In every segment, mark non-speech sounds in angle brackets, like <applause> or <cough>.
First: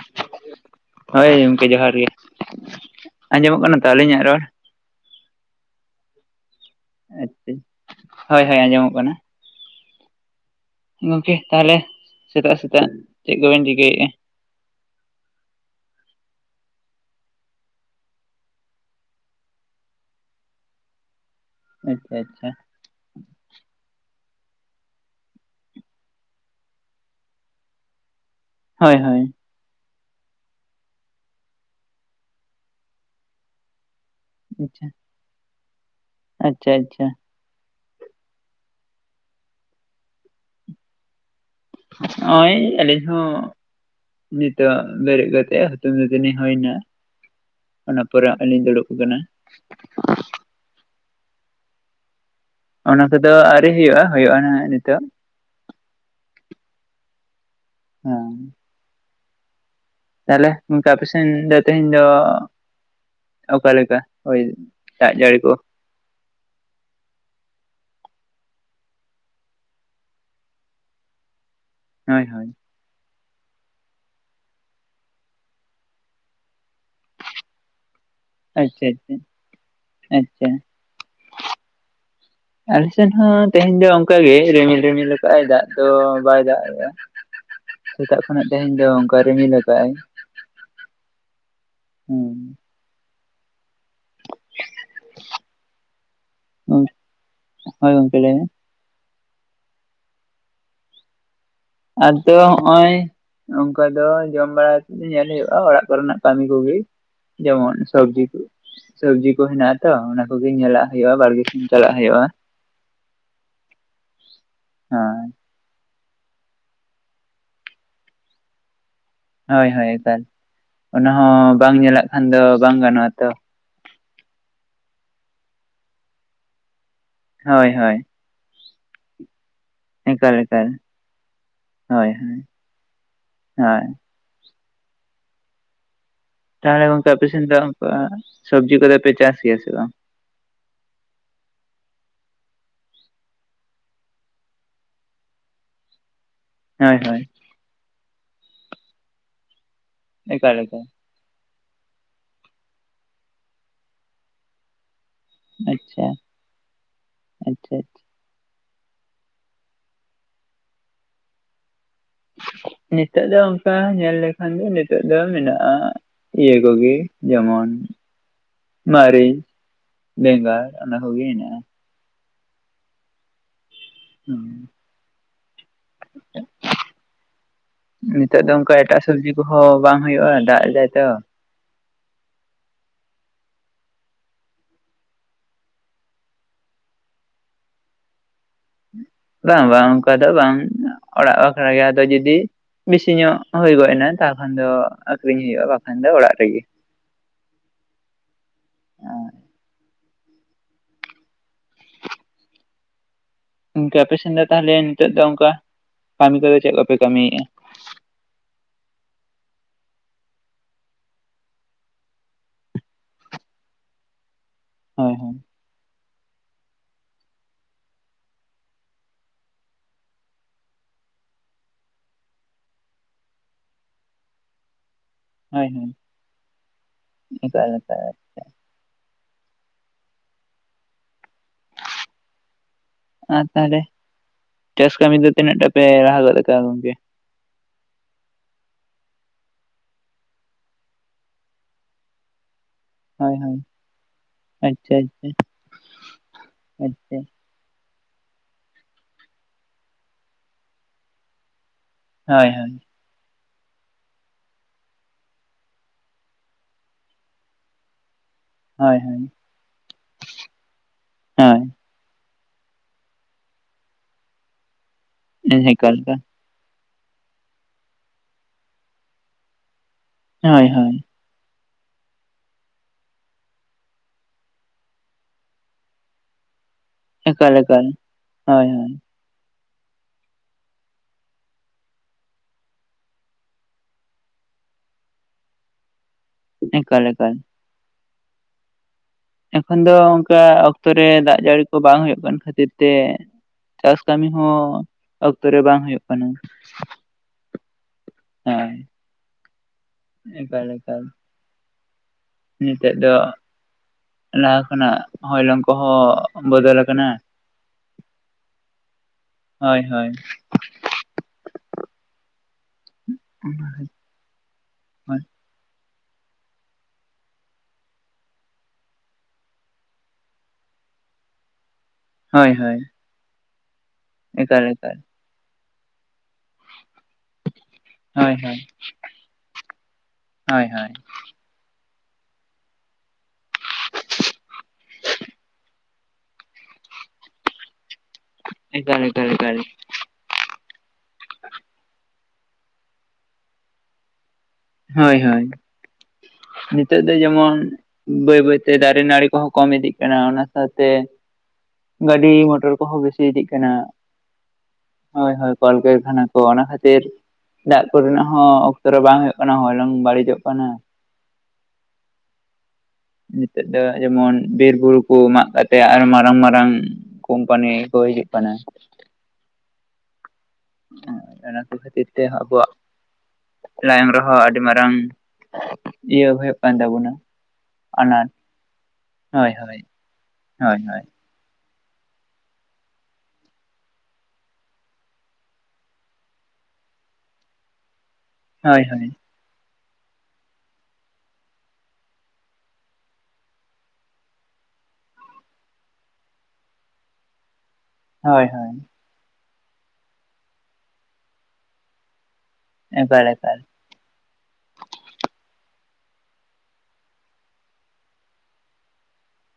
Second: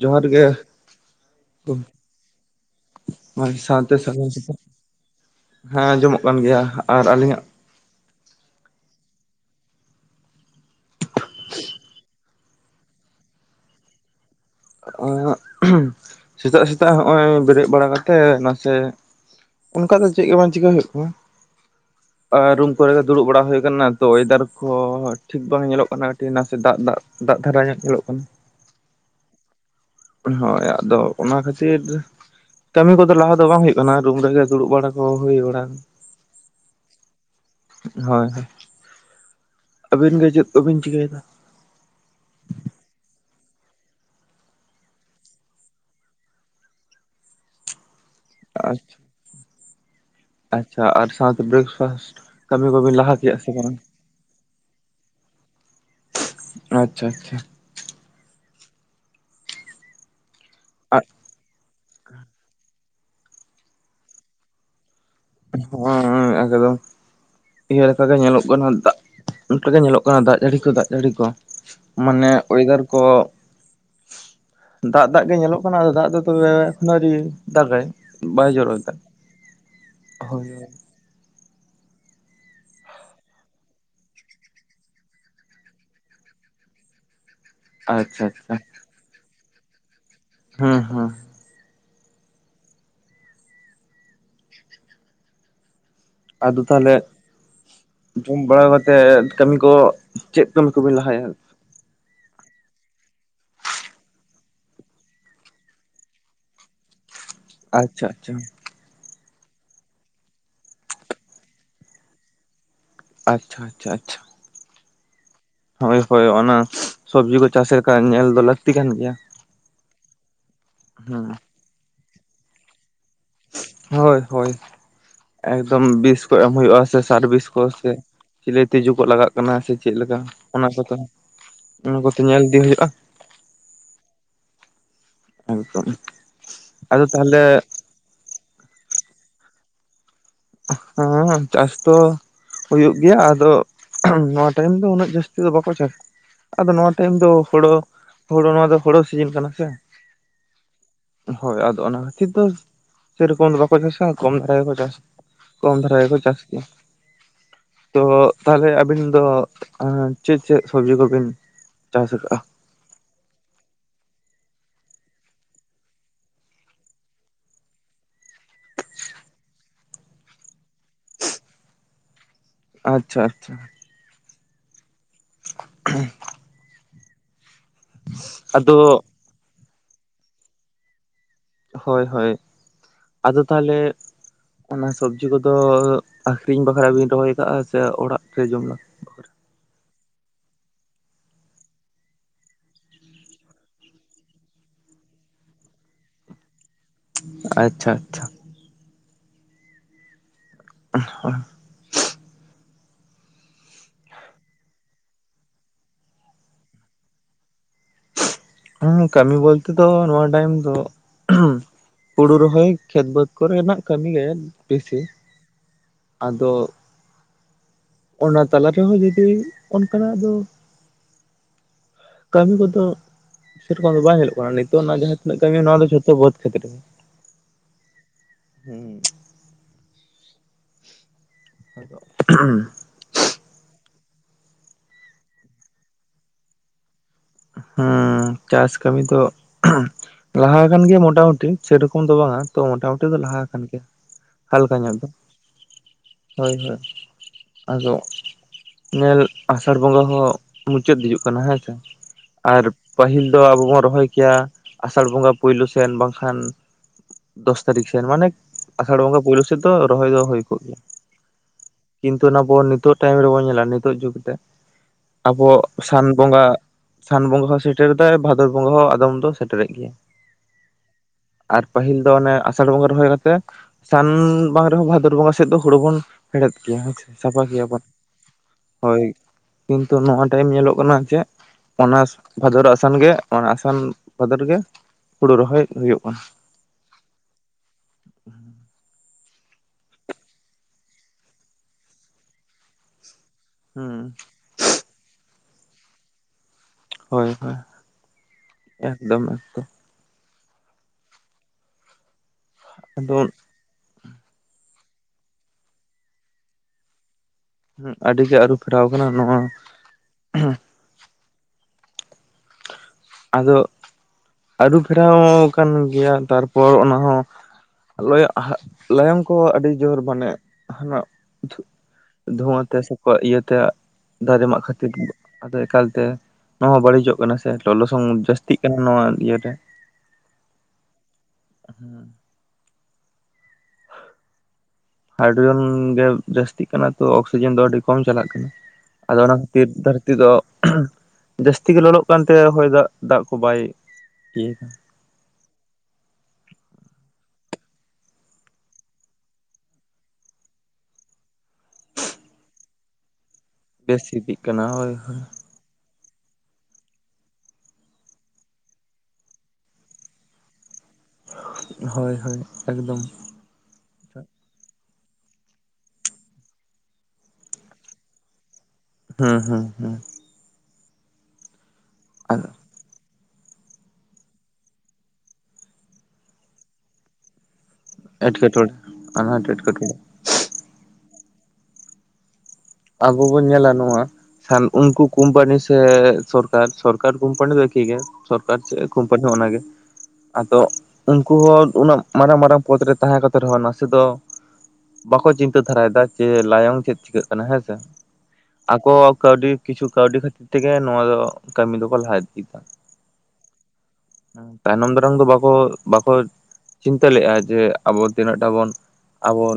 ᱡᱚᱦᱟᱨ ᱜᱮ ᱦᱳᱭ ᱜᱚᱢᱠᱮ ᱡᱚᱦᱟᱨ ᱜᱮ ᱟᱸᱡᱚᱢᱚᱜ ᱠᱟᱱᱟ ᱛᱚ ᱥᱟᱶᱛᱮ ᱟᱹᱞᱤᱧᱟᱜ ᱥᱟᱹᱜᱩᱱ ᱨᱚᱲ ᱥᱮᱛᱟᱜ᱾ ᱦᱮᱸ ᱟᱸᱡᱚᱢᱚᱜ ᱠᱟᱱ ᱜᱮᱭᱟ᱾ ᱟᱨ ᱟᱹᱞᱤᱧᱟᱜ ᱟᱪᱪᱷᱟ ᱾ ᱦᱳᱭ ᱦᱳᱭ ᱟᱸᱡᱚᱢᱚᱜ ᱠᱟᱱᱟ᱾ ᱜᱚᱢᱠᱮ ᱛᱟᱦᱚᱞᱮ ᱥᱮᱛᱟᱜ ᱥᱮᱛᱟᱜ ᱪᱮᱫ ᱠᱚᱵᱮᱱ ᱪᱤᱠᱟᱹᱭᱮᱫᱼᱟ? ᱦᱚᱜᱚᱭ ᱚᱜ ᱥᱮᱛᱟᱜ ᱥᱮᱛᱟᱜ ᱦᱚᱸᱜᱼᱚᱭ ᱵᱮᱨᱮᱫ ᱵᱟᱲᱟ ᱠᱟᱛᱮᱜ ᱱᱟᱥᱮ ᱚᱱᱠᱟ ᱫᱚ ᱪᱮᱫ ᱜᱮ ᱵᱟᱝ ᱪᱤᱠᱠᱟ ᱦᱩᱭᱩᱜ ᱠᱟᱱᱟ᱾ ᱟᱪᱪᱷᱟ ᱟᱪᱪᱷᱟ ᱟᱨ ᱨᱩᱢ ᱠᱚᱨᱮ ᱜᱮ ᱫᱩᱲᱩᱵ ᱵᱟᱲᱟ ᱦᱩᱭ ᱠᱟᱱᱟ ᱛᱚ ᱚᱭᱮᱫᱟᱨ ᱠᱚᱦᱚᱸ ᱴᱷᱤᱠ ᱵᱟᱝ ᱧᱮᱞᱚᱜ ᱠᱟᱱᱟ ᱠᱟᱹᱴᱤ ᱱᱟᱥᱮ ᱫᱟᱜ ᱫᱟᱜ ᱫᱟᱜ ᱫᱷᱟᱨᱟ ᱧᱚᱜ ᱧᱮᱞᱚᱜ ᱠᱟᱱᱟ᱾ ᱦᱳᱭ ᱦᱳᱭ᱾ ᱦᱳᱭ ᱟᱫᱚ ᱚᱱᱟ ᱠᱷᱟᱹᱛᱤᱨ ᱠᱟᱹᱢᱤ ᱠᱚᱫᱚ ᱞᱟᱦᱟ ᱫᱚ ᱵᱟᱝ ᱦᱩᱭᱩᱜ ᱠᱟᱱᱟ ᱨᱩᱢ ᱨᱮᱜᱮ ᱫᱩᱲᱩᱵ ᱵᱟᱲᱟ ᱦᱚ ᱦᱩᱭ ᱵᱟᱲᱟᱜ ᱟᱪᱷᱟ ᱟᱪᱷᱟ, ᱦᱳᱭ ᱦᱳᱭ ᱟᱹᱵᱤᱱ ᱜᱮ ᱪᱮᱫ ᱠᱚᱵᱤᱱ ᱪᱤᱠᱟᱹᱭ ᱮᱫᱟ? ᱦᱚᱜ-ᱚᱭ ᱟᱹᱞᱤᱧ ᱦᱚᱸ ᱱᱤᱛᱚᱜ ᱵᱮᱲᱮᱫ ᱠᱟᱛᱮ ᱦᱩᱛᱩᱢ ᱫᱟᱹᱛᱟᱹᱱᱤ ᱦᱩᱭᱱᱟ, ᱚᱱᱟ ᱯᱚᱨᱮ ᱦᱚᱜ-ᱚᱭ ᱞᱤᱧ ᱫᱩᱲᱩᱵ ᱟᱠᱟᱱᱟ᱾ ᱟᱪᱷᱟ ᱟᱨ ᱥᱟᱶᱛᱮ ᱵᱨᱮᱠᱯᱷᱟᱥᱴ? ᱠᱟᱹᱢᱤ ᱠᱚᱵᱤᱱ ᱚᱱᱟ ᱞᱟᱦᱟ ᱠᱚᱫᱚ ᱠᱮᱜᱼᱟ ᱥᱮ ᱟᱹᱣᱨᱤ ᱵᱟᱝ ᱦᱩᱭᱩᱜ-ᱟ ᱦᱩᱭᱩᱜ ᱟᱱᱟ ᱦᱟᱸᱜ ᱱᱤᱛᱚᱜ᱾ ᱟᱪᱪᱷᱟ ᱟᱪᱪᱷᱟ ᱦᱮᱸ ᱛᱟᱦᱞᱮ ᱚᱱᱠᱟ ᱟᱨ ᱟᱯᱮ ᱥᱮᱱ ᱫᱚ ᱛᱮᱦᱮᱧ ᱫᱚ ᱚᱠᱟ ᱞᱮᱠᱟ ᱦᱚᱭ ᱫᱟᱜ ᱡᱟᱹᱲᱤ ᱠᱚ? ᱦᱚᱜ-ᱚᱭ ᱮᱠᱫᱚᱢ ᱤᱭᱟᱹ ᱞᱮᱠᱟ ᱜᱮ ᱧᱮᱞᱚᱜ ᱠᱟᱱᱟ ᱫᱟᱜ ᱤᱱᱠᱟ ᱜᱮ ᱧᱮᱞᱚᱜ ᱠᱟᱱᱟ ᱫᱟᱜ ᱡᱟᱹᱲᱤ ᱠᱚ ᱫᱟᱜ ᱡᱟᱹᱲᱤ ᱠᱚ ᱦᱳᱭ ᱢᱟᱱᱮ ᱦᱳᱭ ᱚᱭᱮᱫᱟᱨ ᱠᱚ ᱫᱟᱜ ᱫᱟᱜ ᱜᱮ ᱧᱮᱞᱚᱜ ᱠᱟᱱᱟ ᱟᱫᱚ ᱫᱟᱜ ᱫᱚ ᱛᱚᱵᱮ ᱮᱠᱷᱚᱱᱚ ᱟᱹᱣᱨᱤ ᱫᱟᱜᱟᱭ᱾ ᱵᱟᱭ ᱟᱪᱪᱷᱟ ᱡᱚᱨᱚᱭᱮᱫᱟ ᱟᱪᱪᱷᱟ ᱦᱳᱭ ᱟᱪᱪᱷᱟ ᱦᱳᱭ ᱟᱞᱮ ᱥᱮᱱ ᱦᱚᱸ ᱛᱮᱦᱮᱧ ᱫᱚ ᱚᱱᱠᱟᱜ ᱜᱮ ᱨᱤᱢᱤᱞ ᱨᱤᱢᱤᱞ ᱟᱠᱟᱜ ᱟᱭ ᱫᱟᱜ ᱫᱚ ᱵᱟᱭ ᱫᱟᱜ ᱮᱫᱟ᱾ ᱥᱮᱛᱟᱜ ᱟᱪᱪᱷᱟ ᱠᱷᱚᱱᱟᱜ ᱟᱪᱪᱷᱟ ᱛᱮᱦᱮᱧ ᱫᱚ ᱚᱝᱠᱟᱭ ᱨᱤᱢᱤᱞ ᱟᱠᱟᱜ ᱟᱭ᱾ ᱦᱮᱸ ᱦᱮᱸ ᱦᱩᱸ ᱟᱫᱚ ᱛᱟᱦᱚᱞᱮ ᱦᱳᱭ ᱜᱚᱝᱠᱮ ᱞᱟᱹᱭ ᱡᱚᱢ ᱢᱮ ᱵᱟᱲᱟ ᱠᱟᱛᱮᱫ ᱠᱟᱹᱢᱤ ᱠᱚ ᱪᱮᱫ ᱠᱟᱹᱢᱤ ᱠᱚᱵᱤᱱ ᱞᱟᱦᱟᱭᱟ? ᱟᱫᱚ ᱦᱚᱜᱼᱚᱭ ᱚᱱᱠᱟ ᱫᱚ ᱡᱚᱢ ᱵᱟᱲᱟ ᱠᱟᱛᱮᱫ ᱜᱤ ᱧᱮᱞ ᱦᱩᱭᱩᱜ-ᱟ ᱚᱲᱟᱜ ᱠᱚ ᱨᱮᱱᱟᱜ ᱠᱟᱹᱢᱤ ᱠᱚᱜᱤ᱾ ᱡᱮᱢᱚᱱ ᱟᱪᱪᱷᱟ ᱥᱚᱵᱽᱡᱤ ᱟᱪᱪᱷᱟ ᱠᱩ ᱥᱚᱵᱽᱡᱤ ᱠᱚ ᱦᱮᱱᱟᱜ-ᱟ ᱛᱚ ᱚᱱᱟ ᱠᱚᱜᱮ ᱧᱮᱞᱟᱜ ᱦᱩᱭᱩᱜ-ᱟ ᱵᱟᱲᱜᱤ ᱥᱤᱱ ᱪᱟᱞᱟᱜ ᱦᱩᱭᱩᱜ-ᱟ᱾ ᱟᱪᱷᱟ ᱟᱪᱪᱷᱟ ᱟᱪᱪᱷᱟ ᱦᱮᱸ ᱦᱳᱭ ᱦᱳᱭ ᱚᱱᱟ ᱥᱚᱵᱽᱡᱤ ᱠᱚ ᱪᱟᱥ ᱞᱮᱠᱟ ᱧᱮᱞ ᱫᱚ ᱞᱟᱹᱠᱛᱤ ᱠᱟᱱ ᱜᱮᱭᱟ᱾ ᱦᱳᱭ ᱦᱳᱭ ᱮᱠᱟᱞ ᱚᱱᱟ ᱦᱮᱸ ᱦᱚᱸ ᱵᱟᱝ ᱧᱮᱞᱟᱜ ᱠᱷᱟᱱ ᱫᱚ ᱵᱟᱝ ᱜᱟᱱᱚᱜ-ᱟ ᱛᱚ᱾ ᱦᱳᱭ ᱦᱳᱭ ᱮᱠᱫᱚᱢ ᱵᱤᱥ ᱠᱚ ᱮᱢ ᱦᱩᱭᱩᱜ-ᱟ ᱥᱮ ᱥᱟᱨ ᱵᱤᱥ ᱠᱚ ᱦᱳᱭ ᱥᱮ ᱦᱳᱭ ᱪᱤᱞᱤ ᱛᱤᱡᱩ ᱠᱚ ᱞᱟᱜᱟᱜ ᱠᱟᱱᱟ ᱥᱮ ᱪᱮᱫ ᱞᱮᱠᱟ ᱮᱠᱟᱞ ᱚᱱᱟ ᱮᱠᱟᱞ ᱠᱚᱫᱚ ᱚᱱᱟ ᱠᱚᱛᱮ ᱧᱮᱞ ᱤᱫᱤ ᱦᱩᱭᱩᱜ-ᱟ᱾ ᱦᱮᱸ ᱮᱠᱫᱚᱢ, ᱦᱮᱸ ᱟᱫᱚ ᱜᱚᱝᱠᱮ ᱟᱯᱮ ᱛᱟᱦᱚᱞᱮ ᱥᱮᱱ <inaudible> ᱥᱚᱵᱽᱡᱤ ᱠᱚᱫᱚ ᱯᱮ ᱪᱟᱥ ᱜᱮᱭᱟ ᱥᱮ ᱵᱟᱝ? ᱦᱚᱸ ᱪᱟᱥ ᱛᱚ ᱦᱩᱭᱩᱜ ᱜᱮᱭᱟ ᱟᱫᱚ ᱱᱚᱣᱟ ᱴᱟᱭᱤᱢ ᱫᱚ ᱩᱱᱟᱹᱜ ᱡᱟᱹᱥᱛᱤ ᱫᱚ ᱵᱟᱠᱚ ᱪᱟᱥᱟ᱾ ᱟᱫᱚ ᱱᱚᱣᱟ ᱦᱳᱭ ᱴᱟᱭᱤᱢ ᱦᱳᱭ ᱫᱚ ᱦᱳᱲᱳ ᱦᱳᱲᱳ ᱱᱚᱣᱟ ᱫᱚ ᱦᱳᱲᱳ ᱥᱤᱡᱤᱱ ᱠᱟᱱᱟ ᱥᱮ᱾ ᱮᱠᱟᱞ ᱮᱠᱟᱞ, ᱦᱳᱭ ᱟᱫᱚ ᱚᱱᱟ ᱠᱷᱟᱹᱛᱤᱨ ᱫᱚ ᱥᱮᱨᱚᱠᱚᱢ ᱵᱟᱠᱚ ᱪᱟᱥᱟ ᱠᱚᱢ ᱫᱷᱟᱨᱟ ᱜᱮᱠᱚ ᱪᱟᱥᱟ, ᱠᱚᱢ ᱫᱷᱟᱨᱟ ᱟᱪᱪᱷᱟ ᱜᱮᱠᱚ ᱪᱟᱥ ᱜᱮᱭᱟ᱾ ᱟᱪᱪᱷᱟ ᱛᱚ ᱛᱟᱦᱚᱞᱮ ᱟᱵᱤᱱ ᱫᱚ ᱮᱸ ᱪᱮᱫ ᱪᱮᱫ ᱥᱚᱵᱽᱡᱤ ᱠᱚᱵᱤᱱ ᱪᱟᱥ ᱟᱠᱟᱜ-ᱟ? ᱱᱤᱛᱚᱜ ᱫᱚ ᱚᱱᱠᱟ ᱧᱮᱞ ᱞᱮᱠᱷᱟᱱ ᱫᱚ ᱱᱤᱛᱚᱜ ᱢᱮᱱᱟᱜ-ᱟ ᱰᱤᱭᱟᱹ ᱠᱚᱜᱮ ᱡᱮᱢᱚᱱ ᱢᱟᱹᱨᱤᱪ, ᱵᱮᱸᱜᱟᱲ, ᱚᱱᱟ ᱠᱚᱜᱮ ᱦᱮᱱᱟᱜ-ᱟ᱾ ᱟᱪᱪᱷᱟ ᱟᱪᱪᱷᱟ ᱾ ᱦᱮᱸ᱾ <unintelligible> ᱱᱤᱛᱚᱜ ᱫᱚ ᱚᱱᱠᱟ ᱟᱫᱚ ᱮᱴᱟᱜ ᱥᱚᱵᱽᱡᱤ ᱠᱚᱦᱚᱸ ᱵᱟᱝ ᱦᱳᱭᱳᱜᱼᱟ ᱫᱟᱜ ᱫᱟᱭ ᱛᱚ ᱾ ᱦᱳᱭ ᱦᱳᱭ ᱟᱫᱚ ᱛᱟᱦᱚᱞᱮ ᱚᱱᱟ ᱥᱚᱵᱽᱡᱤ ᱠᱚᱫᱚ ᱟᱹᱠᱷᱨᱤᱧ ᱵᱟᱠᱷᱨᱟ ᱵᱤᱱ ᱨᱚᱦᱚᱭ ᱟᱠᱟᱜᱼᱟ, ᱥᱮ ᱚᱲᱟᱜ ᱨᱮ ᱡᱚᱢ ᱞᱮᱠᱟ? ᱵᱟᱝ ᱵᱟᱝ ᱚᱱᱠᱟ ᱫᱚ ᱵᱟᱝ ᱚᱲᱟᱜ ᱵᱟᱠᱷᱨᱟ ᱜᱮ ᱟᱫᱚ ᱡᱩᱫᱤ ᱵᱮᱥᱤ ᱧᱚᱜ ᱦᱩᱭ ᱜᱚᱫ ᱮᱱᱟ ᱛᱟᱠᱷᱟᱱ ᱫᱚ ᱟᱹᱠᱷᱨᱤᱧ ᱦᱩᱭᱩᱜᱼᱟ ᱾ ᱵᱟᱠᱷᱟᱱ ᱫᱚ ᱚᱲᱟᱜ ᱨᱮ ᱜᱮ ᱾ ᱟᱪᱪᱷᱟ ᱟᱪᱪᱷᱟ᱾ ᱟᱨ <unintelligible> ᱤᱱᱠᱟᱹ ᱟᱯᱮ ᱥᱮᱱ ᱫᱚ ᱛᱟᱦᱞᱮ ᱱᱤᱛᱚᱜ ᱫᱚ ᱚᱱᱠᱟ ᱠᱟᱹᱢᱤ ᱠᱚᱫᱚ ᱪᱮᱫ ᱠᱚᱯᱮ ᱠᱟᱹᱢᱤᱭᱮᱫᱼᱟ? ᱦᱮᱸ ᱠᱟᱹᱢᱤ ᱵᱚᱞᱛᱮ ᱫᱚ ᱱᱚᱣᱟ ᱴᱟᱭᱤᱢ ᱫᱚ ᱦᱩᱲᱩ ᱨᱚᱦᱚᱭ ᱠᱷᱮᱛ ᱵᱟᱹᱫᱽ ᱠᱚᱨᱮᱱᱟᱜ ᱠᱟᱹᱢᱤᱜ ᱵᱮᱥᱤ ᱦᱳᱭ ᱦᱳᱭ ᱟᱫᱚ ᱚᱱᱟ ᱛᱟᱞᱟ ᱨᱮᱦᱚᱸ ᱡᱩᱫᱤ ᱚᱱᱠᱟᱱᱟᱜ ᱫᱚ ᱠᱟᱹᱢᱤ ᱠᱚᱫᱚ ᱥᱮᱨᱚᱠᱚᱢ ᱫᱚ ᱵᱟᱭ ᱧᱮᱞᱚᱜ ᱠᱟᱱᱟ ᱾ ᱱᱤᱛᱚᱜ ᱨᱮᱱᱟᱜ ᱡᱟᱦᱟᱸ ᱛᱤᱱᱟᱹᱜ ᱠᱟᱹᱢᱤ ᱦᱳᱭ ᱱᱚᱣᱟ ᱫᱚ ᱦᱳᱭ ᱡᱷᱴᱚᱛᱚ ᱵᱟᱹᱫᱽ ᱠᱷᱮᱛᱨᱮ ᱜᱮ ᱮᱠᱟᱞ ᱮᱠᱟᱞ ᱦᱮᱸ ᱾ <unintelligible> ᱟᱨ ᱛᱟᱦᱚᱞᱮ ᱪᱟᱥ ᱠᱟᱹᱢᱤ ᱫᱚ ᱛᱤᱱᱟᱹᱜ ᱴᱟ ᱯᱮ ᱞᱟᱦᱟ ᱜᱚᱫ ᱠᱟᱜᱼᱟ ᱜᱚᱢᱠᱮ? ᱦᱮᱸ ᱪᱟᱥ ᱠᱟᱹᱢᱤ ᱫᱚ, ᱞᱟᱦᱟ ᱟᱠᱟᱱ ᱜᱮᱭᱟ ᱢᱳᱴᱟ ᱢᱩᱴᱤ ᱥᱮᱨᱚᱠᱚᱢ ᱫᱚ ᱵᱟᱝᱟ ᱛᱚ ᱢᱳᱴᱟᱢᱩᱴᱤ, ᱱᱚᱛᱮ ᱫᱚ ᱦᱳᱭ ᱞᱟᱦᱟ ᱦᱳᱭ ᱟᱠᱟᱱ ᱜᱮᱭᱟ, ᱦᱟᱞᱠᱟ ᱟᱪᱪᱷᱟ ᱧᱚᱜ ᱜᱮ, ᱟᱪᱪᱷᱟ ᱦᱳᱭ ᱦᱳᱭ᱾ ᱟᱪᱪᱷᱟ ᱟᱫᱚ ᱧᱮᱞ ᱟᱥᱟᱲ ᱵᱚᱸᱜᱟ ᱦᱚᱸ ᱢᱩᱪᱟᱹᱫ ᱦᱤᱡᱩᱜ ᱠᱟᱱᱟ ᱦᱮᱸᱥᱮ ᱾ ᱦᱳᱭ ᱟᱨ ᱦᱳᱭ ᱯᱟᱹᱦᱤᱞ ᱫᱚ ᱟᱵᱚ ᱵᱚᱱ ᱨᱚᱦᱚᱭ ᱠᱮᱭᱟ ᱟᱥᱟᱲ ᱵᱚᱸᱜᱟ ᱯᱳᱭᱞᱳ ᱥᱮᱱ ᱵᱟᱝᱠᱷᱟᱱ, ᱫᱚᱥ ᱛᱟᱹᱨᱤᱠᱷ ᱥᱮᱱ ᱢᱟᱱᱮ ᱦᱳᱭ ᱟᱥᱟᱲ ᱦᱳᱭ ᱵᱚᱸᱜᱟ ᱯᱳᱭᱞᱳ ᱥᱮᱫ ᱫᱚ ᱨᱚᱦᱚᱭ ᱫᱚ ᱦᱩᱭ ᱠᱚᱜ ᱜᱮᱭᱟ ᱾ ᱦᱳᱭ ᱠᱤᱱᱛᱩ ᱟᱵᱚ ᱱᱤᱛᱚᱜ ᱴᱟᱭᱤᱢ ᱨᱮᱵᱚᱱ ᱧᱮᱞᱟ ᱱᱤᱛᱚᱜ ᱡᱩᱜᱽ ᱨᱮ, ᱟᱵᱚ ᱮᱠᱟᱞ ᱥᱟᱱ ᱮᱠᱟᱞ ᱵᱚᱸᱜᱟ ᱥᱟᱱ ᱵᱚᱸᱜᱟ ᱦᱚᱸ ᱥᱮᱴᱮᱨ ᱫᱟᱭ, ᱵᱷᱟᱫᱚᱨ ᱵᱚᱸᱜᱟ ᱦᱚᱸ ᱟᱫᱚᱢ ᱫᱚ ᱥᱮᱴᱮᱨᱮᱫ ᱜᱮᱭᱟ ᱾ ᱦᱳᱭ ᱦᱳᱭ᱾ ᱟᱨ ᱯᱟᱹᱦᱤᱞ ᱫᱚ ᱚᱱᱮ ᱟᱥᱟᱲ ᱵᱚᱸᱜᱟ ᱨᱚᱦᱚᱭ ᱠᱟᱛᱮᱜ ᱥᱟᱱ ᱵᱟᱝ ᱨᱮᱦᱚᱸ ᱵᱷᱟᱫᱚᱨ ᱵᱚᱸᱜᱟ ᱥᱮᱫ ᱫᱚ ᱦᱩᱲᱩ ᱵᱚᱱ ᱦᱮᱲᱦᱮᱫ ᱜᱮᱭᱟ ᱾ ᱥᱟᱯᱷᱟ ᱮᱠᱟᱞ ᱠᱮᱭᱟᱵᱚᱱ, ᱮᱠᱟᱞ ᱦᱳᱭ ᱾ ᱠᱤᱱᱛᱩ ᱱᱚᱣᱟ ᱴᱟᱭᱤᱢ ᱧᱮᱞᱚᱜ ᱠᱟᱱᱟ ᱪᱮᱫ, ᱚᱱᱟ ᱵᱷᱟᱫᱚᱨ ᱟᱥᱟᱱ ᱜᱮ ᱚᱱᱟ ᱟᱥᱟᱱ ᱵᱷᱟᱫᱚᱨ ᱜᱮ ᱦᱩᱲᱩ ᱨᱚᱦᱚᱭ ᱦᱩᱭᱩᱜ ᱠᱟᱱᱟ ᱾ ᱮᱠᱟᱞ ᱮᱠᱟᱞ ᱾ ᱮᱠᱷᱚᱱ ᱫᱚ ᱚᱱᱠᱟ ᱚᱠᱛᱚ ᱨᱮ ᱫᱟᱜ ᱡᱟᱹᱲᱤ ᱠᱚ ᱵᱟᱝ ᱦᱩᱭᱩᱜ ᱠᱟᱱ ᱠᱷᱟᱹᱛᱤᱨ ᱛᱮ ᱪᱟᱥ ᱦᱩᱸ ᱠᱟᱹᱢᱤ ᱦᱚᱸ ᱚᱠᱛᱚ ᱨᱮ ᱵᱟᱝ ᱦᱩᱭᱩᱜ ᱠᱟᱱᱟ ᱾ ᱦᱳᱭ ᱦᱳᱭ ᱮᱠᱫᱚᱢ ᱮᱠᱫᱚᱢ ᱾ ᱮᱠᱟᱞ ᱮᱠᱟᱞ᱾ ᱱᱤᱛᱚᱜ ᱫᱚ ᱟᱫᱚ ᱞᱟᱦᱟ ᱠᱷᱚᱱᱟᱜ ᱦᱚᱭᱞᱚᱝ ᱠᱚᱦᱚᱸ ᱵᱚᱫᱚᱞ ᱟᱠᱟᱱᱟ ᱾ ᱦᱩᱸ ᱟᱹᱰᱤ ᱜᱮᱴᱮ ᱟᱹᱨᱩ ᱯᱷᱮᱨᱟᱣ ᱟᱠᱟᱱᱟ ᱾ ᱱᱚᱣᱟ ᱦᱳᱭ ᱦᱳᱭ ᱟᱫᱚ ᱟᱹᱨᱩ ᱯᱷᱮᱨᱟᱣ ᱟᱠᱟᱱ ᱜᱮᱭᱟ ᱛᱟᱨᱯᱚᱨ ᱚᱱᱟ ᱦᱚᱸ ᱞᱟᱭᱚᱝ ᱠᱚ ᱟᱹᱰᱤ ᱡᱳᱨ ᱢᱟᱱᱮ ᱦᱳᱭ ᱫᱷᱩᱣᱟᱹ ᱛᱮ ᱦᱳᱭ ᱥᱮᱠᱚᱣᱟᱜ ᱤᱭᱟᱹᱛᱮ ᱫᱟᱨᱮ ᱢᱟᱜ ᱮᱠᱟᱞ ᱠᱷᱟᱹᱛᱤᱨ ᱮᱠᱟᱞ ᱟᱫᱚ ᱮᱠᱟᱞ ᱛᱮ ᱱᱚᱣᱟ ᱵᱟᱹᱲᱤᱡᱚᱜ ᱠᱟᱱᱟ ᱥᱮ ᱞᱚᱞᱚᱥᱚᱝ ᱦᱳᱭ ᱡᱟᱹᱥᱛᱤᱜ ᱠᱟᱱᱟ ᱱᱚᱣᱟ ᱤᱭᱟᱹ ᱨᱮ ᱦᱚᱭ ᱦᱚᱭ ᱾ <unintelligible> ᱦᱟᱭᱰᱨᱳᱡᱚᱱ ᱜᱮ ᱡᱟᱹᱥᱛᱤᱜ ᱠᱟᱱᱟ ᱛᱚ ᱚᱠᱥᱤᱡᱮᱱ ᱫᱚ ᱟᱹᱰᱤ ᱠᱚᱢ ᱪᱟᱞᱟᱜ ᱠᱟᱱᱟ ᱮᱠᱟᱞ ᱟᱫᱚ ᱮᱠᱟᱞ ᱚᱱᱟ ᱮᱠᱟᱞ ᱠᱷᱟᱹᱛᱤᱨ ᱫᱷᱟᱨᱮ ᱛᱤ ᱫᱚᱜ ᱡᱟᱹᱥᱛᱤ ᱜᱮ ᱞᱚᱞᱚᱜ ᱠᱟᱱᱛᱮ ᱦᱚᱭ ᱫᱟᱜ ᱫᱟᱜ ᱠᱩ ᱵᱟᱭ ᱤᱭᱟᱹᱭᱫᱟ᱾ ᱦᱳᱭ ᱦᱳᱭ ᱱᱤᱛᱚᱜ ᱫᱚ ᱡᱮᱢᱚᱱ ᱵᱟᱹᱭ ᱵᱟᱹᱭ ᱛᱮ ᱫᱟᱨᱮ ᱱᱟᱹᱲᱤ ᱠᱚᱦᱚᱸ ᱠᱚᱢ ᱤᱫᱤᱜ ᱠᱟᱱᱟ ᱚᱱᱟ ᱥᱟᱶᱛᱮ ᱜᱟᱹᱰᱤ ᱢᱚᱴᱚᱨ ᱠᱚᱦᱚᱸ ᱵᱮᱥᱤ ᱤᱫᱤᱜ ᱠᱟᱱᱟ ᱵᱮᱥ ᱤᱫᱤᱜ ᱠᱟᱱᱟ ᱦᱳᱭ ᱦᱳᱭ ᱠᱚᱞ ᱠᱟᱹᱨᱠᱷᱟᱱᱟ ᱠᱚ ᱚᱱᱟ ᱠᱷᱟᱹᱛᱤᱨ ᱫᱟᱜ ᱠᱚᱨᱮᱱᱟᱜ ᱦᱚᱸ ᱚᱠᱛᱚ ᱨᱮ ᱵᱟᱝ ᱦᱳᱭᱳᱜ ᱚᱱᱟ ᱦᱚᱭᱞᱚᱝ ᱵᱟᱹᱲᱤᱡᱚᱜ ᱠᱟᱱᱟ᱾ ᱦᱳᱭ ᱦᱳᱭ ᱮᱠᱫᱚᱢ ᱱᱤᱛᱚᱜ ᱫᱚ ᱡᱮᱢᱚᱱ ᱵᱤᱨ-ᱵᱩᱨᱩ ᱠᱩ ᱢᱟᱜ ᱠᱟᱛᱮᱜ ᱟᱨ ᱢᱟᱨᱟᱝ ᱢᱟᱨᱟᱝ ᱠᱳᱢᱯᱟᱱᱤ ᱠᱚ ᱦᱤᱡᱩᱜ ᱠᱟᱱᱟ ᱠᱩ ᱦᱩᱸ ᱦᱩᱸ ᱦᱩᱸ ᱚᱱᱟ ᱠᱚ ᱠᱷᱟᱹᱛᱤᱨ ᱛᱮᱦᱚᱸ ᱟᱵᱚᱣᱟᱜ ᱞᱟᱭᱚᱝ ᱨᱮᱦᱚᱸ ᱟᱹᱰᱤ ᱢᱟᱨᱟᱝ ᱤᱭᱟᱹ ᱦᱳᱭᱳᱜ ᱠᱟᱱ ᱛᱟᱵᱚᱱᱟ᱾ ᱟᱱᱟᱴ ᱮᱴᱠᱮᱴᱚᱲᱮ ᱟᱸᱱᱟᱴ ᱦᱳᱭ ᱦᱳᱭ ᱮᱴᱠᱮᱴᱚᱲᱮ ᱦᱳᱭ ᱦᱳᱭ ᱟᱵᱩ ᱵᱩᱱ ᱧᱮᱞᱟ ᱱᱚᱣᱟ ᱠᱷᱟᱱ ᱩᱝᱠᱩ ᱠᱩᱢᱯᱟᱹᱱᱤ ᱥᱮ ᱥᱚᱨᱠᱟᱨ ᱥᱚᱨᱠᱟᱨ ᱠᱩᱢᱯᱟᱹᱱᱤ ᱫᱚ ᱮᱠᱤ ᱜᱮᱭᱟ ᱥᱚᱨ ᱟᱨ ᱪᱮᱜ ᱦᱳᱭ ᱦᱳᱭ ᱠᱩᱢᱯᱟᱹᱱᱤ ᱚᱱᱟᱜᱮ ᱟᱫᱚ ᱩᱝᱠᱩ ᱦᱚᱸ ᱩᱱᱟᱹᱜ ᱢᱟᱨᱟᱝ ᱢᱟᱨᱟᱝ ᱯᱚᱫᱽ ᱨᱮ ᱛᱟᱦᱮᱸ ᱠᱟᱛᱮ ᱨᱮᱦᱚᱸ ᱱᱟᱥᱮ ᱫᱚ ᱵᱟᱠᱚ ᱪᱤᱱᱛᱟᱹ ᱫᱷᱟᱨᱟᱭᱮᱫᱟ ᱡᱮ ᱞᱟᱭᱚᱝ ᱪᱮᱫ ᱪᱤᱠᱟᱹᱜ ᱠᱟᱱᱟ ᱦᱮᱸᱥᱮ ᱦᱳᱭ ᱦᱳᱭ ᱦᱳᱭ ᱟᱠᱚᱣᱟᱜ ᱠᱟᱹᱣᱰᱤ ᱠᱤᱪᱷᱩ ᱠᱟᱹᱣᱰᱤ ᱠᱷᱟᱹᱛᱤᱨ ᱛᱮᱜᱮ ᱱᱚᱣᱟ ᱫᱚ ᱠᱟᱹᱢᱤ ᱫᱚᱠᱚ ᱞᱟᱦᱟ ᱤᱫᱤᱭ ᱫᱟ᱾ ᱮᱠᱟᱞ ᱮᱠᱟᱞ ᱛᱟᱭᱱᱚᱢ ᱫᱟᱨᱟᱢ ᱫᱚ ᱵᱟᱠᱚ ᱵᱟᱠᱚ ᱪᱤᱱᱛᱟᱹ ᱞᱮᱜ-ᱟ ᱡᱮ ᱟᱵᱚ ᱛᱤᱱᱟᱹᱜ ᱴᱟ ᱵᱚᱱ ᱟᱵᱚᱱ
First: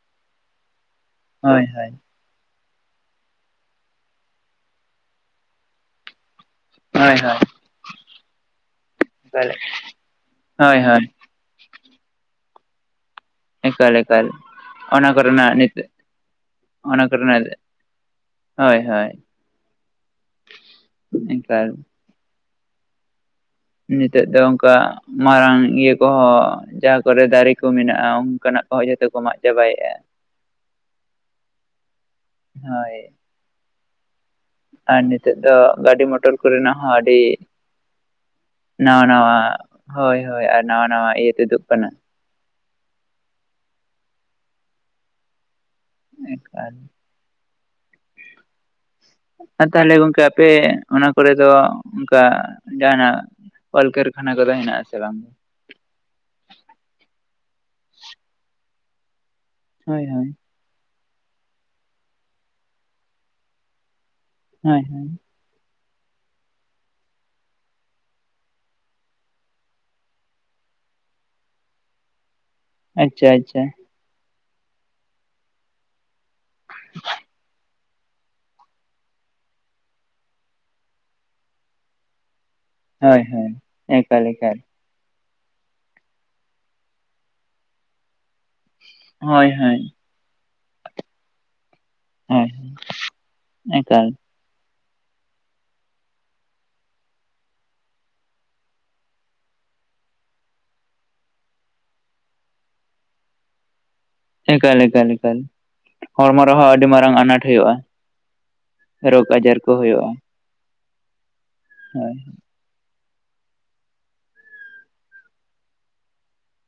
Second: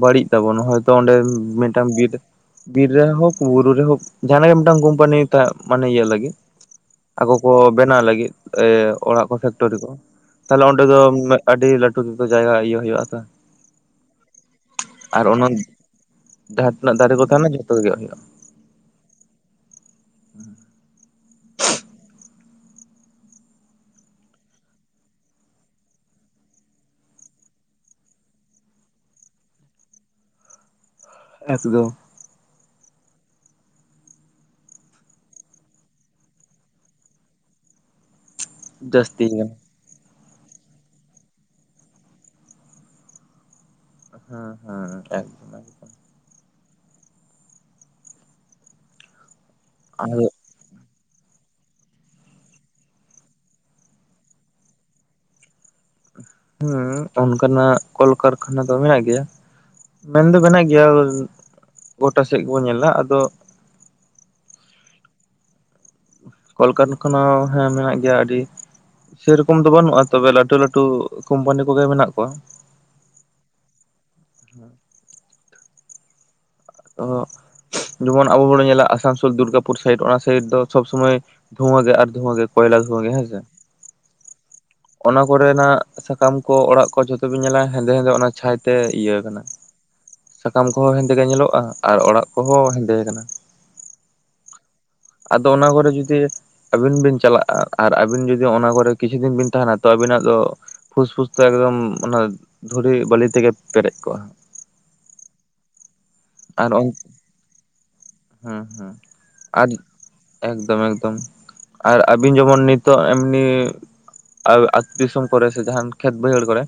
ᱵᱟᱹᱲᱤᱡ ᱫᱟᱵᱚᱱ ᱦᱳᱭᱛᱚ ᱚᱸᱰᱮ ᱩᱸ ᱩᱸ ᱦᱳᱭ ᱢᱤᱫᱴᱟᱝ ᱦᱳᱭ <unintelligible> ᱵᱤᱨ ᱨᱮ ᱦᱚᱠ ᱵᱩᱨᱩ ᱨᱮ ᱦᱚᱠ ᱡᱟᱦᱟᱸᱱᱟᱜ ᱜᱮ ᱢᱤᱫᱴᱟᱝ ᱠᱚᱢᱯᱟᱹᱱᱤ ᱛᱟᱦᱮᱸ ᱢᱟᱱᱮ ᱤᱭᱟᱹ ᱞᱟᱹᱜᱤᱫ ᱦᱳᱭ ᱟᱠᱚ ᱦᱳᱭ ᱠᱚ ᱵᱮᱱᱟᱣ ᱞᱟᱹᱜᱤᱫ ᱮ ᱚᱲᱟᱜ ᱠᱚ ᱮᱠᱟᱞ ᱯᱷᱮᱠᱴᱚᱨᱤ ᱠᱚ ᱛᱟᱞᱚᱦᱮ ᱦᱳᱭ ᱚᱸᱰᱮ ᱫᱚ ᱦᱳᱭ ᱢᱮᱫ ᱟᱰᱤ ᱞᱟᱴᱩ ᱯᱤᱯᱟᱹ <unintelligible> ᱡᱟᱭᱜᱟ ᱤᱭᱟᱹ ᱦᱩᱭᱩᱜ-ᱟ ᱛᱚ ᱮᱠᱟᱞ ᱮᱠᱟᱞ ᱚᱱᱟ ᱠᱚᱨᱮᱱᱟᱜ ᱱᱤᱛᱚᱜ ᱡᱟᱦᱟᱸ ᱛᱤᱱᱟᱹᱜ ᱚᱱᱟ ᱫᱟᱨᱮ ᱠᱚ ᱠᱚᱨᱮᱱᱟᱜ ᱛᱟᱦᱮᱱᱟ ᱡᱷᱚᱛᱚ ᱜᱮ ᱦᱩᱭᱩᱜᱼᱟ ᱦᱳᱭ ᱦᱳᱭ ᱮᱠᱟᱞ ᱱᱤᱛᱚᱜ ᱫᱚ ᱚᱝᱠᱟ ᱢᱟᱨᱟᱝ ᱤᱭᱟᱹ ᱠᱚᱦᱚᱸ ᱡᱟᱦᱟᱸ ᱠᱚᱨᱮ ᱫᱟᱨᱮ ᱠᱚ ᱢᱮᱱᱟᱜ-ᱟ ᱚᱱᱠᱟᱱᱟᱜ ᱠᱚᱦᱚᱸ ᱡᱚᱛᱚ ᱠᱚ ᱢᱟᱜ ᱪᱟᱵᱟᱭᱮᱜ-ᱟ᱾ ᱮᱠᱫᱚ ᱦᱳᱭ ᱟᱨ ᱱᱤᱛᱚᱜ ᱫᱚ ᱜᱟᱹᱰᱤ ᱢᱚᱴᱚᱨ ᱠᱚᱨᱮᱱᱟᱜ ᱦᱚᱸ ᱟᱹᱰᱤ ᱱᱟᱣᱟ ᱡᱟᱹᱥᱛᱤ ᱱᱟᱣᱟ ᱠᱟᱱᱟ ᱦᱳᱭ ᱦᱳᱭ ᱟᱨ ᱱᱟᱣᱟ ᱱᱟᱣᱟ ᱤᱭᱟᱹ ᱛᱩᱫᱩᱜ ᱠᱟᱱᱟ᱾ ᱦᱚᱸ ᱦᱚᱸ ᱮᱠ ᱮᱠᱟᱞ ᱟᱨ ᱛᱟᱦᱟᱞᱮ ᱜᱚᱝᱠᱮ ᱟᱫᱚ ᱟᱯᱮ ᱚᱱᱟ ᱠᱚᱨᱮ ᱫᱚ ᱚᱱᱠᱟ ᱡᱟᱦᱟᱱᱟᱜ ᱠᱚᱞ ᱠᱟᱹᱨᱠᱷᱟᱱᱟ ᱠᱚᱫᱚ ᱦᱮᱱᱟᱜ-ᱟ ᱥᱮ ᱵᱟᱝ? ᱦᱩᱸ ᱚᱱᱠᱟᱱᱟᱜ ᱠᱚᱞ ᱠᱟᱨᱠᱷᱟᱱᱟ ᱫᱚ ᱢᱮᱱᱟᱜ ᱜᱮᱭᱟ᱾ ᱦᱳᱭ ᱢᱮᱱ ᱦᱳᱭ ᱫᱚ ᱢᱮᱱᱟᱜ ᱜᱮᱭᱟ ᱜᱚᱴᱟ ᱥᱮᱫ ᱜᱮᱵᱚᱱ ᱧᱮᱞᱟ ᱟᱫᱚ ᱦᱚᱸᱭ ᱦᱚᱸᱭ ᱠᱚᱞ ᱠᱟᱨᱠᱜᱟᱱᱟ ᱦᱮᱸ ᱢᱮᱱᱟᱜ ᱜᱮᱭᱟ ᱟᱹᱰᱤ ᱥᱮᱨᱚᱠᱚᱢ ᱫᱚ ᱵᱟᱹᱱᱩᱜ-ᱟ ᱛᱚᱵᱮ ᱞᱟᱹᱴᱩ ᱞᱟᱹᱴᱩ ᱠᱩᱢᱯᱟᱹᱱᱤ ᱠᱚᱜᱮ ᱢᱮᱱᱟᱜ ᱠᱚᱣᱟ᱾ ᱟᱪᱪᱷᱟ ᱟᱪᱪᱷᱟ᱾ ᱚᱦᱚᱜ ᱾ ᱡᱮᱢᱚᱱ ᱟᱵᱚ ᱵᱚᱱ ᱧᱮᱞᱟ ᱟᱥᱟᱱᱥᱳᱞ ᱫᱩᱨᱜᱟᱯᱩᱨ ᱥᱟᱭᱤᱰ ᱚᱱᱟ ᱥᱟᱭᱤᱰ ᱫᱚ ᱥᱚᱵᱽ ᱥᱚᱢᱚᱭ ᱫᱷᱩᱣᱟᱹ ᱜᱮ ᱟᱨ ᱫᱷᱩᱣᱟᱹ ᱜᱮ᱾ ᱠᱚᱭᱞᱟ ᱫᱷᱩᱣᱟᱹ ᱜᱮ ᱦᱳᱭ ᱦᱮᱸᱥᱮ ᱦᱳᱭ ᱮᱠᱟᱞ ᱮᱠᱟᱞ᱾ ᱚᱱᱟ ᱠᱚᱨᱮᱱᱟᱜ ᱥᱟᱠᱟᱢ ᱠᱚ ᱚᱲᱟᱜ ᱠᱚ ᱡᱚᱛᱚ ᱵᱤᱱ ᱧᱮᱞᱟ ᱦᱮᱸᱫᱮ ᱦᱮᱸᱫᱮ ᱚᱱᱟ ᱪᱷᱟᱭ ᱛᱮ ᱤᱭᱟᱹ ᱠᱟᱱᱟ ᱦᱳᱭ ᱦᱳᱭ ᱥᱟᱠᱟᱢ ᱠᱚᱦᱚᱸ ᱦᱮᱸᱫᱮ ᱜᱮ ᱧᱮᱞᱚᱜᱼᱟ᱾ ᱟᱨ ᱚᱲᱟᱜ ᱦᱳᱭ ᱠᱚᱦᱚᱸ ᱦᱮᱸᱫᱮ ᱠᱟᱱᱟ᱾ ᱮᱠᱟᱞ ᱟᱫᱚ ᱚᱱᱟ ᱠᱚᱨᱮ ᱡᱩᱫᱤ ᱟᱹᱵᱤᱱ ᱵᱤᱱ ᱪᱟᱞᱟᱜᱼᱟ ᱟᱨ ᱟᱵᱤᱱ ᱡᱩᱫᱤ ᱚᱱᱟ ᱠᱚᱨᱮ ᱠᱤᱪᱷᱩ ᱫᱤᱱ ᱵᱤᱱ ᱛᱟᱦᱮᱱᱟ ᱛᱚ ᱟᱵᱤᱱᱟᱜ ᱫᱚ ᱯᱷᱩᱥ ᱯᱷᱩᱥ ᱫᱚ ᱮᱠᱫᱚᱢ ᱚᱱᱟ ᱫᱷᱩᱲᱤ ᱵᱟᱞᱤ ᱛᱮᱜᱮ ᱯᱮᱨᱮᱡ ᱠᱚᱜᱼᱟ᱾ ᱮᱠᱟᱞ ᱮᱠᱟᱞ ᱮᱠᱟᱞ᱾ ᱦᱚᱲᱢᱚ ᱨᱮᱦᱚᱸ ᱟᱨ ᱟᱹᱰᱤ ᱦᱮᱸ ᱢᱟᱨᱟᱝ ᱟᱱᱟᱴ ᱦᱩᱭᱩᱜᱼᱟ ᱦᱮᱸ ᱨᱳᱜᱽ ᱟᱡᱟᱨ ᱟᱨ ᱠᱚ ᱦᱩᱭᱩᱜᱼᱟ᱾ ᱮᱠᱫᱚᱢ ᱮᱠᱫᱚᱢ ᱟᱨ ᱦᱳᱭ ᱟᱹᱵᱤᱱ ᱡᱮᱢᱚᱱ ᱱᱤᱛᱚᱜ ᱮᱢᱱᱤ ᱟᱹᱛᱩ ᱫᱤᱥᱚᱢ ᱠᱚᱨᱮ ᱥᱮ ᱡᱟᱦᱟᱱ ᱠᱷᱮᱛ ᱵᱟᱹᱭᱦᱟᱹᱲ ᱠᱚᱨᱮ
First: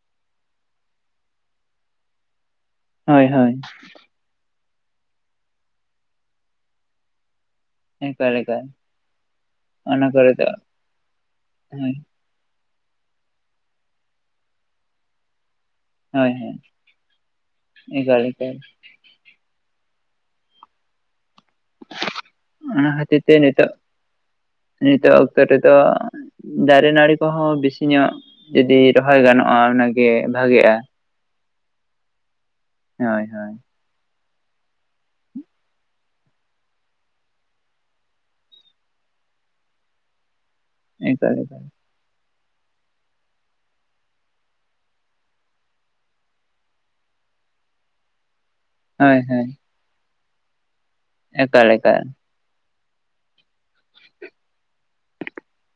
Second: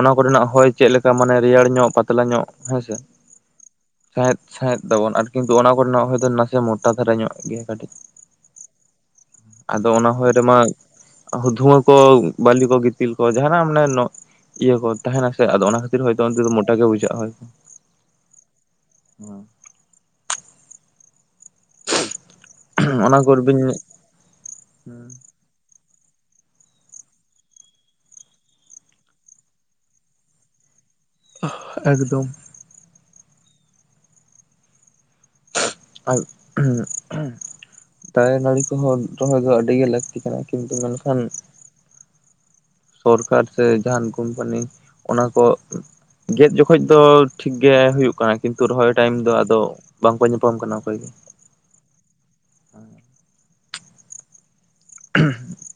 ᱚᱱᱟ ᱠᱚᱨᱮᱱᱟᱜ ᱦᱚᱭ ᱪᱮᱫ ᱞᱮᱠᱟ ᱢᱟᱱᱮ ᱨᱮᱭᱟᱲ ᱧᱚᱜ ᱯᱟᱛᱞᱟ ᱧᱚᱜ ᱦᱮᱸᱥᱮ᱾ ᱦᱳᱭ ᱦᱳᱭ᱾ ᱥᱟᱸᱦᱮᱫ ᱥᱟᱸᱦᱮᱫ ᱫᱟᱵᱚᱱ ᱟᱨ ᱠᱤᱱᱛᱩ ᱚᱱᱟ ᱠᱚᱨᱮᱱᱟᱜ ᱦᱚᱲ ᱫᱚ ᱱᱟᱥᱮ ᱢᱚᱴᱟ ᱫᱷᱟᱨᱟ ᱧᱚᱜ ᱜᱮᱭᱟ ᱠᱟᱹᱴᱤᱡ᱾ ᱮᱠᱟᱞ ᱮᱠᱟᱞ᱾ ᱟᱫᱚ ᱚᱱᱟ ᱦᱚᱭ ᱠᱚᱨᱮ ᱫᱚ ᱨᱮᱢᱟ ᱫᱷᱩᱣᱟᱹ ᱦᱳᱭ ᱠᱚ ᱵᱟᱞᱤ ᱠᱚ ᱜᱮ ᱛᱤᱞ ᱠᱚ ᱡᱟᱦᱱᱟᱜ ᱢᱟᱱᱮ ᱤᱭᱟᱹ ᱠᱚ ᱛᱟᱦᱮᱱᱟ ᱥᱮ ᱟᱫᱚ ᱚᱱᱟ ᱠᱷᱟᱹᱛᱤᱨ ᱦᱳᱭᱛᱳ ᱦᱳᱭ ᱦᱳᱭ ᱢᱚᱴᱟ ᱜᱮ ᱵᱩᱡᱷᱟᱹᱜᱼᱟ ᱦᱳᱭ᱾ ᱮᱠᱟᱞ ᱮᱠᱟᱞ ᱾ <unintelligible> ᱚᱱᱟ ᱠᱷᱟᱹᱛᱤᱨ ᱛᱮ ᱱᱤᱛᱚᱜ ᱱᱤᱛᱚᱜ ᱚᱠᱛᱚ ᱨᱮᱫᱚ ᱫᱟᱨᱮ ᱱᱟᱹᱲᱤ ᱠᱚᱦᱚ ᱵᱮᱥᱤ ᱧᱚᱜ ᱡᱩᱫᱤ ᱨᱚᱦᱚᱭ ᱜᱟᱱᱚᱜᱼᱟ ᱚᱱᱟᱜᱮ ᱵᱷᱟᱜᱮᱼᱟ᱾ ᱮᱠᱫᱚᱢ᱾ ᱦᱳᱭ ᱦᱳᱭ᱾ <inaudible> ᱟᱨ ᱫᱟᱨᱮ ᱱᱟᱹᱲᱤ ᱠᱚᱦᱚᱸ ᱨᱚᱦᱚᱭ ᱫᱚ ᱟᱹᱰᱤ ᱜᱮ ᱞᱟᱹᱠᱛᱤ ᱠᱟᱱᱟ᱾ ᱠᱤᱱᱛᱩ ᱢᱮᱱᱠᱷᱟᱱ ᱮᱠᱟᱞ ᱮᱠᱟᱞ ᱥᱚᱨᱠᱟᱨ ᱥᱮ ᱡᱟᱦᱟᱱ ᱠᱳᱢᱯᱟᱱᱤ ᱚᱱᱟ ᱠᱚ ᱜᱮᱫ ᱡᱚᱠᱷᱚᱡ ᱫᱚ ᱴᱷᱤᱠ ᱜᱮ ᱦᱩᱭᱩᱜ ᱠᱟᱱᱟ ᱠᱤᱱᱛᱩ ᱨᱚᱦᱚᱭ ᱴᱟᱭᱤᱢ ᱦᱳᱭ ᱫᱚ ᱦᱳᱭ ᱟᱫᱚ ᱵᱟᱝᱠᱚ ᱧᱟᱯᱟᱢ ᱠᱟᱱᱟ ᱚᱠᱚᱭ ᱜᱮ᱾ ᱮᱠᱟᱞ ᱮᱠᱟᱞ᱾ <unintelligible>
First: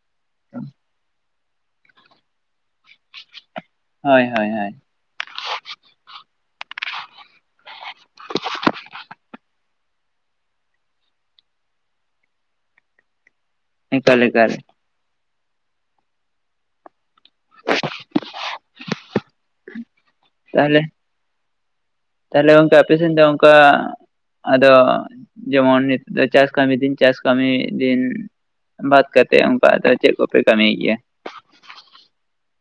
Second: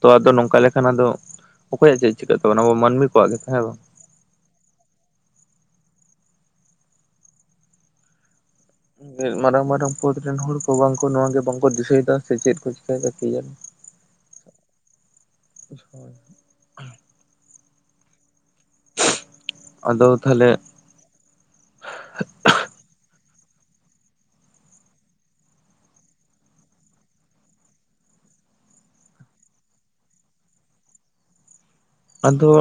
ᱛᱚ ᱟᱫᱚ ᱱᱚᱝᱠᱟ ᱞᱮᱠᱷᱟᱱ ᱟᱫᱚ ᱚᱠᱚᱭᱟᱜ ᱪᱮᱫ ᱪᱤᱠᱟᱹᱜ ᱛᱟᱵᱚᱱᱟ ᱟᱵᱚ ᱢᱟᱱᱢᱤ ᱠᱚᱣᱟᱜ ᱜᱮ ᱛᱚᱦᱮᱸ ᱵᱟᱝ? ᱦᱳᱭ ᱦᱳᱭ ᱦᱳᱭ᱾ <unintelligible> ᱢᱟᱨᱟᱝ ᱢᱟᱨᱟᱝ ᱯᱚᱫ ᱨᱮᱱ ᱦᱚᱲ ᱠᱚ ᱵᱟᱝᱠᱚ ᱱᱚᱣᱟ ᱜᱮ ᱵᱟᱝᱠᱚ ᱫᱤᱥᱟᱹᱭᱮᱫᱟ ᱥᱮ ᱪᱮᱫ ᱠᱚ ᱪᱮᱤᱠᱟᱹᱭ ᱫᱟ ᱠᱤᱡᱟᱱᱤ ᱾ ᱮᱠᱟᱞ ᱮᱠᱟᱞ᱾ <unintelligible> ᱟᱫᱚ ᱛᱟᱦᱚᱞᱮ ᱛᱟᱦᱞᱮ ᱜᱚᱝᱠᱮ ᱟᱯᱮ ᱥᱮᱱ ᱫᱚ ᱚᱱᱠᱟ ᱟᱫᱚ ᱡᱮᱢᱚᱱ ᱱᱤᱛᱚᱜ ᱫᱚ ᱪᱟᱥ ᱠᱟᱹᱢᱤ ᱫᱤᱱ ᱪᱟᱥ ᱠᱟᱹᱢᱤ ᱫᱤᱱ ᱾ ᱵᱟᱫ ᱠᱟᱛᱮᱫ ᱚᱱᱠᱟ ᱟᱫᱚ ᱪᱮᱫ ᱠᱚᱯᱮ ᱠᱟᱹᱢᱤᱭ ᱜᱮᱭᱟ? ᱟᱫᱚ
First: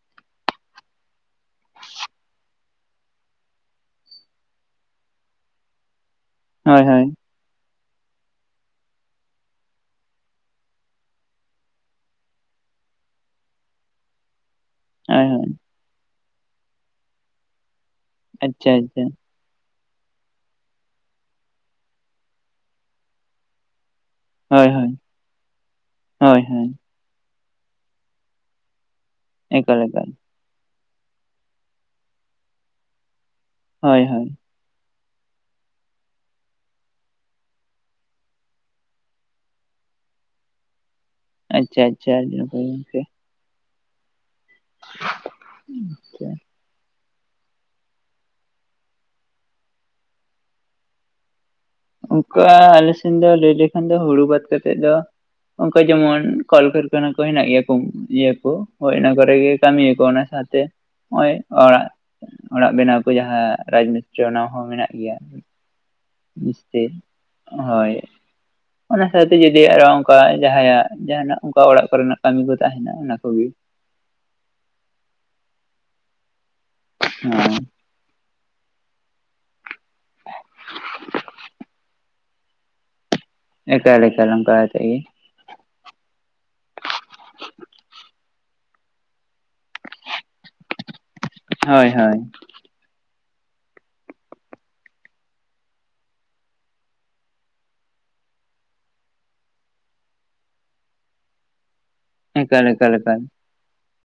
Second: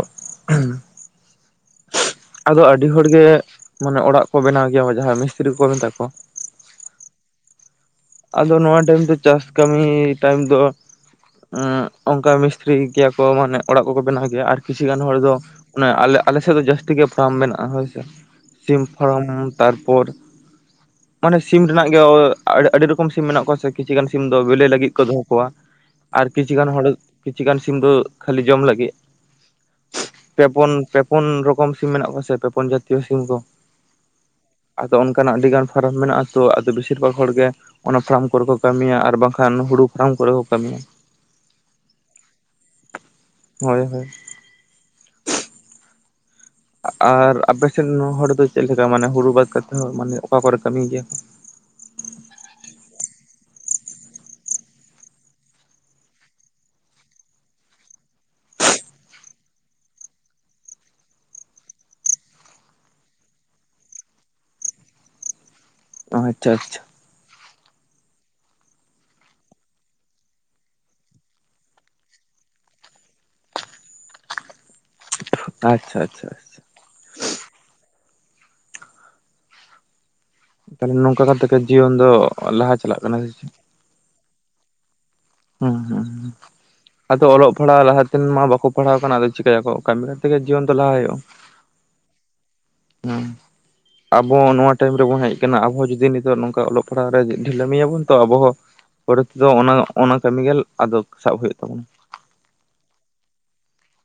ᱟᱫᱚ ᱟᱹᱰᱤ ᱦᱚᱲ ᱜᱮ ᱢᱟᱱᱮ ᱚᱲᱟᱜ ᱠᱚ ᱵᱮᱱᱟᱣ ᱜᱮᱭᱟ ᱡᱟᱦᱟᱸᱭ ᱢᱤᱥᱛᱤᱨᱤ ᱠᱚ ᱢᱮᱛᱟ ᱠᱚ ᱾ ᱦᱳᱭ ᱦᱳᱭ᱾ ᱟᱫᱚ ᱱᱚᱣᱟ ᱴᱟᱭᱤᱢ ᱫᱚ ᱪᱟᱥ ᱠᱟᱹᱢᱤ ᱴᱟᱭᱤᱢ ᱫᱚ ᱮᱸᱜ ᱚᱱᱠᱟ ᱢᱤᱥᱛᱤᱨᱤᱭ ᱜᱮᱭᱟ ᱠᱚ ᱢᱟᱱᱮ ᱚᱲᱟᱜ ᱠᱚᱠᱚ ᱵᱮᱱᱟᱣ ᱜᱮᱭᱟ ᱟᱨᱠᱤ᱾ ᱠᱤᱪᱷᱩ ᱜᱟᱱ ᱦᱚᱲ ᱦᱳᱭ ᱫᱚ ᱦᱳᱭ ᱚᱱᱮ ᱟᱞᱮ ᱟᱞᱮ ᱥᱮᱫ ᱫᱚ ᱡᱟᱹᱥᱛᱤ ᱜᱮ ᱯᱷᱟᱨᱟᱢ ᱢᱮᱱᱟᱜᱼᱟ ᱦᱳᱭ ᱥᱮ ᱟᱪᱪᱷᱟ ᱥᱤᱢ ᱟᱪᱪᱷᱟ ᱯᱷᱟᱨᱟᱢ᱾ ᱛᱟᱨᱯᱚᱨ, ᱢᱟᱱᱮ ᱥᱤᱢ ᱨᱮᱱᱟᱜ ᱜᱮ ᱚ ᱟᱹᱰᱤ ᱨᱚᱠᱚᱢ ᱥᱤᱢ ᱢᱮᱱᱟᱜ ᱠᱚᱣᱟ ᱥᱮ ᱾ ᱠᱤᱪᱷᱩ ᱜᱟᱱ ᱥᱤᱢ ᱫᱚ ᱵᱮᱞᱮ ᱦᱳᱭ ᱦᱳᱭ ᱞᱟᱹᱜᱤᱫ ᱠᱚ ᱫᱚᱦᱚ ᱠᱚᱣᱟ ᱟᱨ ᱦᱳᱭ ᱠᱤᱪᱷᱩ ᱜᱟᱱ ᱦᱳᱭ ᱦᱚᱲ ᱠᱤᱪᱷᱩ ᱜᱟᱱ ᱥᱤᱢ ᱫᱚ ᱠᱷᱟᱹᱞᱤ ᱡᱚᱢ ᱞᱟᱹᱜᱤᱫ ᱾ ᱮᱠᱟᱞ ᱮᱠᱟᱞ ᱾ ᱯᱮᱼᱯᱩᱱ, ᱯᱮᱼᱯᱩᱱ ᱨᱚᱠᱚᱢ ᱥᱤᱢ ᱢᱮᱱᱟᱜ ᱠᱚᱣᱟ ᱥᱮ ᱯᱮᱼᱯᱩᱱ ᱡᱟᱹᱛᱤᱭᱚ ᱥᱤᱢ ᱠᱚ ᱦᱳᱭ ᱦᱳᱭ᱾ ᱟᱫᱚ ᱚᱱᱠᱟᱱᱟᱜ ᱟᱹᱰᱤ ᱜᱟᱱ ᱯᱷᱟᱨᱟᱢ ᱢᱮᱱᱟᱜᱼᱟ ᱛᱚ ᱟᱫᱚ ᱵᱮᱥᱤᱨ ᱵᱷᱟᱜᱽ ᱦᱚᱲ ᱜᱮ ᱚᱱᱟ ᱯᱷᱟᱨᱟᱢ ᱠᱚᱨᱮ ᱠᱚ ᱠᱟᱹᱢᱤᱭᱟ ᱟᱨ ᱵᱟᱝ ᱠᱷᱟᱱ ᱦᱩᱲᱩ ᱯᱷᱟᱨᱟᱢ ᱠᱚᱨᱮ ᱠᱚ ᱠᱟᱹᱢᱤᱭᱟ ᱾ ᱟᱪᱪᱷᱟ ᱟᱪᱪᱷᱟ ᱦᱩᱸᱢ ᱜᱚᱝᱠᱮ᱾ ᱦᱳᱭ ᱦᱳᱭ᱾ <inaudible> ᱟᱪᱪᱷᱟ ᱟᱜ ᱟᱨ ᱟᱯᱮᱥᱮᱱ ᱦᱚᱲ ᱫᱚ ᱪᱮᱫ ᱞᱮᱠᱟ ᱢᱟᱱᱮ ᱦᱩᱲᱩ ᱵᱟᱫᱽ ᱠᱟᱛᱮ ᱦᱚᱸ ᱢᱟᱱᱮ ᱚᱠᱟ ᱠᱚᱨᱮ ᱠᱟᱹᱢᱤᱭ ᱜᱮᱭᱟ? ᱚᱱᱠᱟ ᱟᱞᱮ ᱥᱮᱱ ᱫᱚ ᱞᱟᱹᱭ ᱞᱮᱠᱷᱟᱱ ᱫᱚ ᱦᱩᱲᱩ ᱵᱟᱫ ᱠᱟᱛᱮᱜ ᱫᱚ ᱚᱠᱚᱭ ᱡᱮᱢᱚᱱ ᱠᱚᱞ ᱠᱟᱨᱠᱷᱟᱱᱟ ᱠᱚ ᱦᱮᱱᱟᱜ ᱜᱮᱭᱟ ᱠᱚ ᱤᱭᱟᱹᱠᱚ, ᱦᱳᱭ ᱚᱱᱟ ᱠᱚᱨᱮ ᱜᱮ ᱠᱟᱹᱢᱤᱭᱟ ᱠᱚ ᱚᱱᱟ ᱚᱱᱟ ᱛᱮ ᱦᱚᱸᱜᱼᱚᱭ ᱚᱲᱟᱜ᱾ ᱚᱲᱟᱜ ᱵᱮᱱᱟᱣ ᱠᱚ ᱡᱟᱦᱟᱸ ᱨᱟᱡᱽ ᱢᱤᱥᱛᱨᱤ ᱚᱱᱟ ᱦᱚᱸ ᱢᱮᱱᱟᱜ ᱜᱮᱭᱟ᱾ ᱟᱪᱪᱷᱟ ᱟᱪᱪᱷᱟ ᱢᱤᱥᱛᱨᱤ ᱦᱳᱭ ᱾ ᱚᱱᱟ ᱥᱟᱶᱛᱮ ᱡᱩᱫᱤ ᱟᱨᱚ ᱚᱱᱠᱟ ᱡᱟᱦᱟᱸᱭᱟᱜ ᱡᱟᱦᱟᱸᱱᱟᱜ ᱚᱱᱠᱟ ᱚᱲᱟᱜ ᱠᱚᱨᱮᱱᱟᱜ ᱠᱟᱹᱢᱤ ᱠᱚ ᱛᱟᱦᱮᱸᱱᱟ ᱚᱱᱟ ᱠᱚᱜᱮ ᱾ ᱟᱪᱪᱷᱟ ᱟᱪᱪᱷᱟ ᱟᱪᱪᱷᱟ᱾ <inaudible> ᱛᱟᱦᱚᱞᱮ ᱱᱚᱝᱠᱟ ᱠᱟᱛᱮᱜ ᱜᱮ ᱡᱤᱭᱚᱱ ᱫᱚ ᱚᱨ ᱞᱟᱦᱟ ᱪᱟᱞᱟᱜ ᱠᱟᱱᱟ ᱥᱮ ᱪᱮᱫ? ᱮᱠᱟᱞ ᱮᱠᱟᱞ ᱚᱱᱠᱟ ᱠᱟᱛᱮᱜ ᱜᱮ ᱾ ᱦᱮᱸ ᱦᱮᱸᱦᱮᱸ᱾ <inaudible> ᱟᱫᱚ ᱚᱞᱚᱜ ᱯᱟᱲᱦᱟᱣ ᱞᱟᱦᱟᱛᱮᱱ ᱢᱟ ᱵᱟᱠᱚ ᱯᱟᱲᱦᱟᱣ ᱠᱟᱱᱟ, ᱟᱫᱚ ᱪᱤᱠᱟᱭᱟᱠᱚ ᱠᱟᱹᱢᱤ ᱠᱟᱛᱮᱜᱮ ᱡᱤᱭᱚᱱ ᱫᱚ ᱞᱟᱦᱟ ᱦᱩᱭᱩᱜᱼᱟ ᱾ ᱦᱳᱭ ᱦᱳᱭ᱾ ᱦᱩᱸ ᱟᱵᱚ ᱱᱚᱣᱟ ᱴᱟᱭᱤᱢ ᱨᱮᱵᱚᱱ ᱦᱮᱡ ᱠᱟᱱᱟ, ᱟᱵᱚ ᱡᱩᱫᱤ ᱱᱤᱛᱚᱜ ᱱᱚᱝᱠᱟ ᱚᱞᱚᱜ ᱯᱟᱲᱦᱟᱜ ᱨᱮ ᱰᱷᱤᱞᱟᱹᱢᱤ ᱟᱵᱚᱱ ᱛᱚ ᱟᱵᱚ ᱦᱚᱸ ᱯᱚᱨᱮ ᱛᱮᱫᱚ ᱚᱱᱟ ᱚᱱᱟ ᱠᱟᱹᱢᱤ ᱜᱮ ᱟᱫᱚ ᱥᱟᱵ ᱦᱩᱭᱩᱜ ᱛᱟᱵᱚᱱᱟ ᱾ ᱮᱠᱟᱞ ᱮᱠᱟᱞ ᱮᱠᱟᱞ ᱾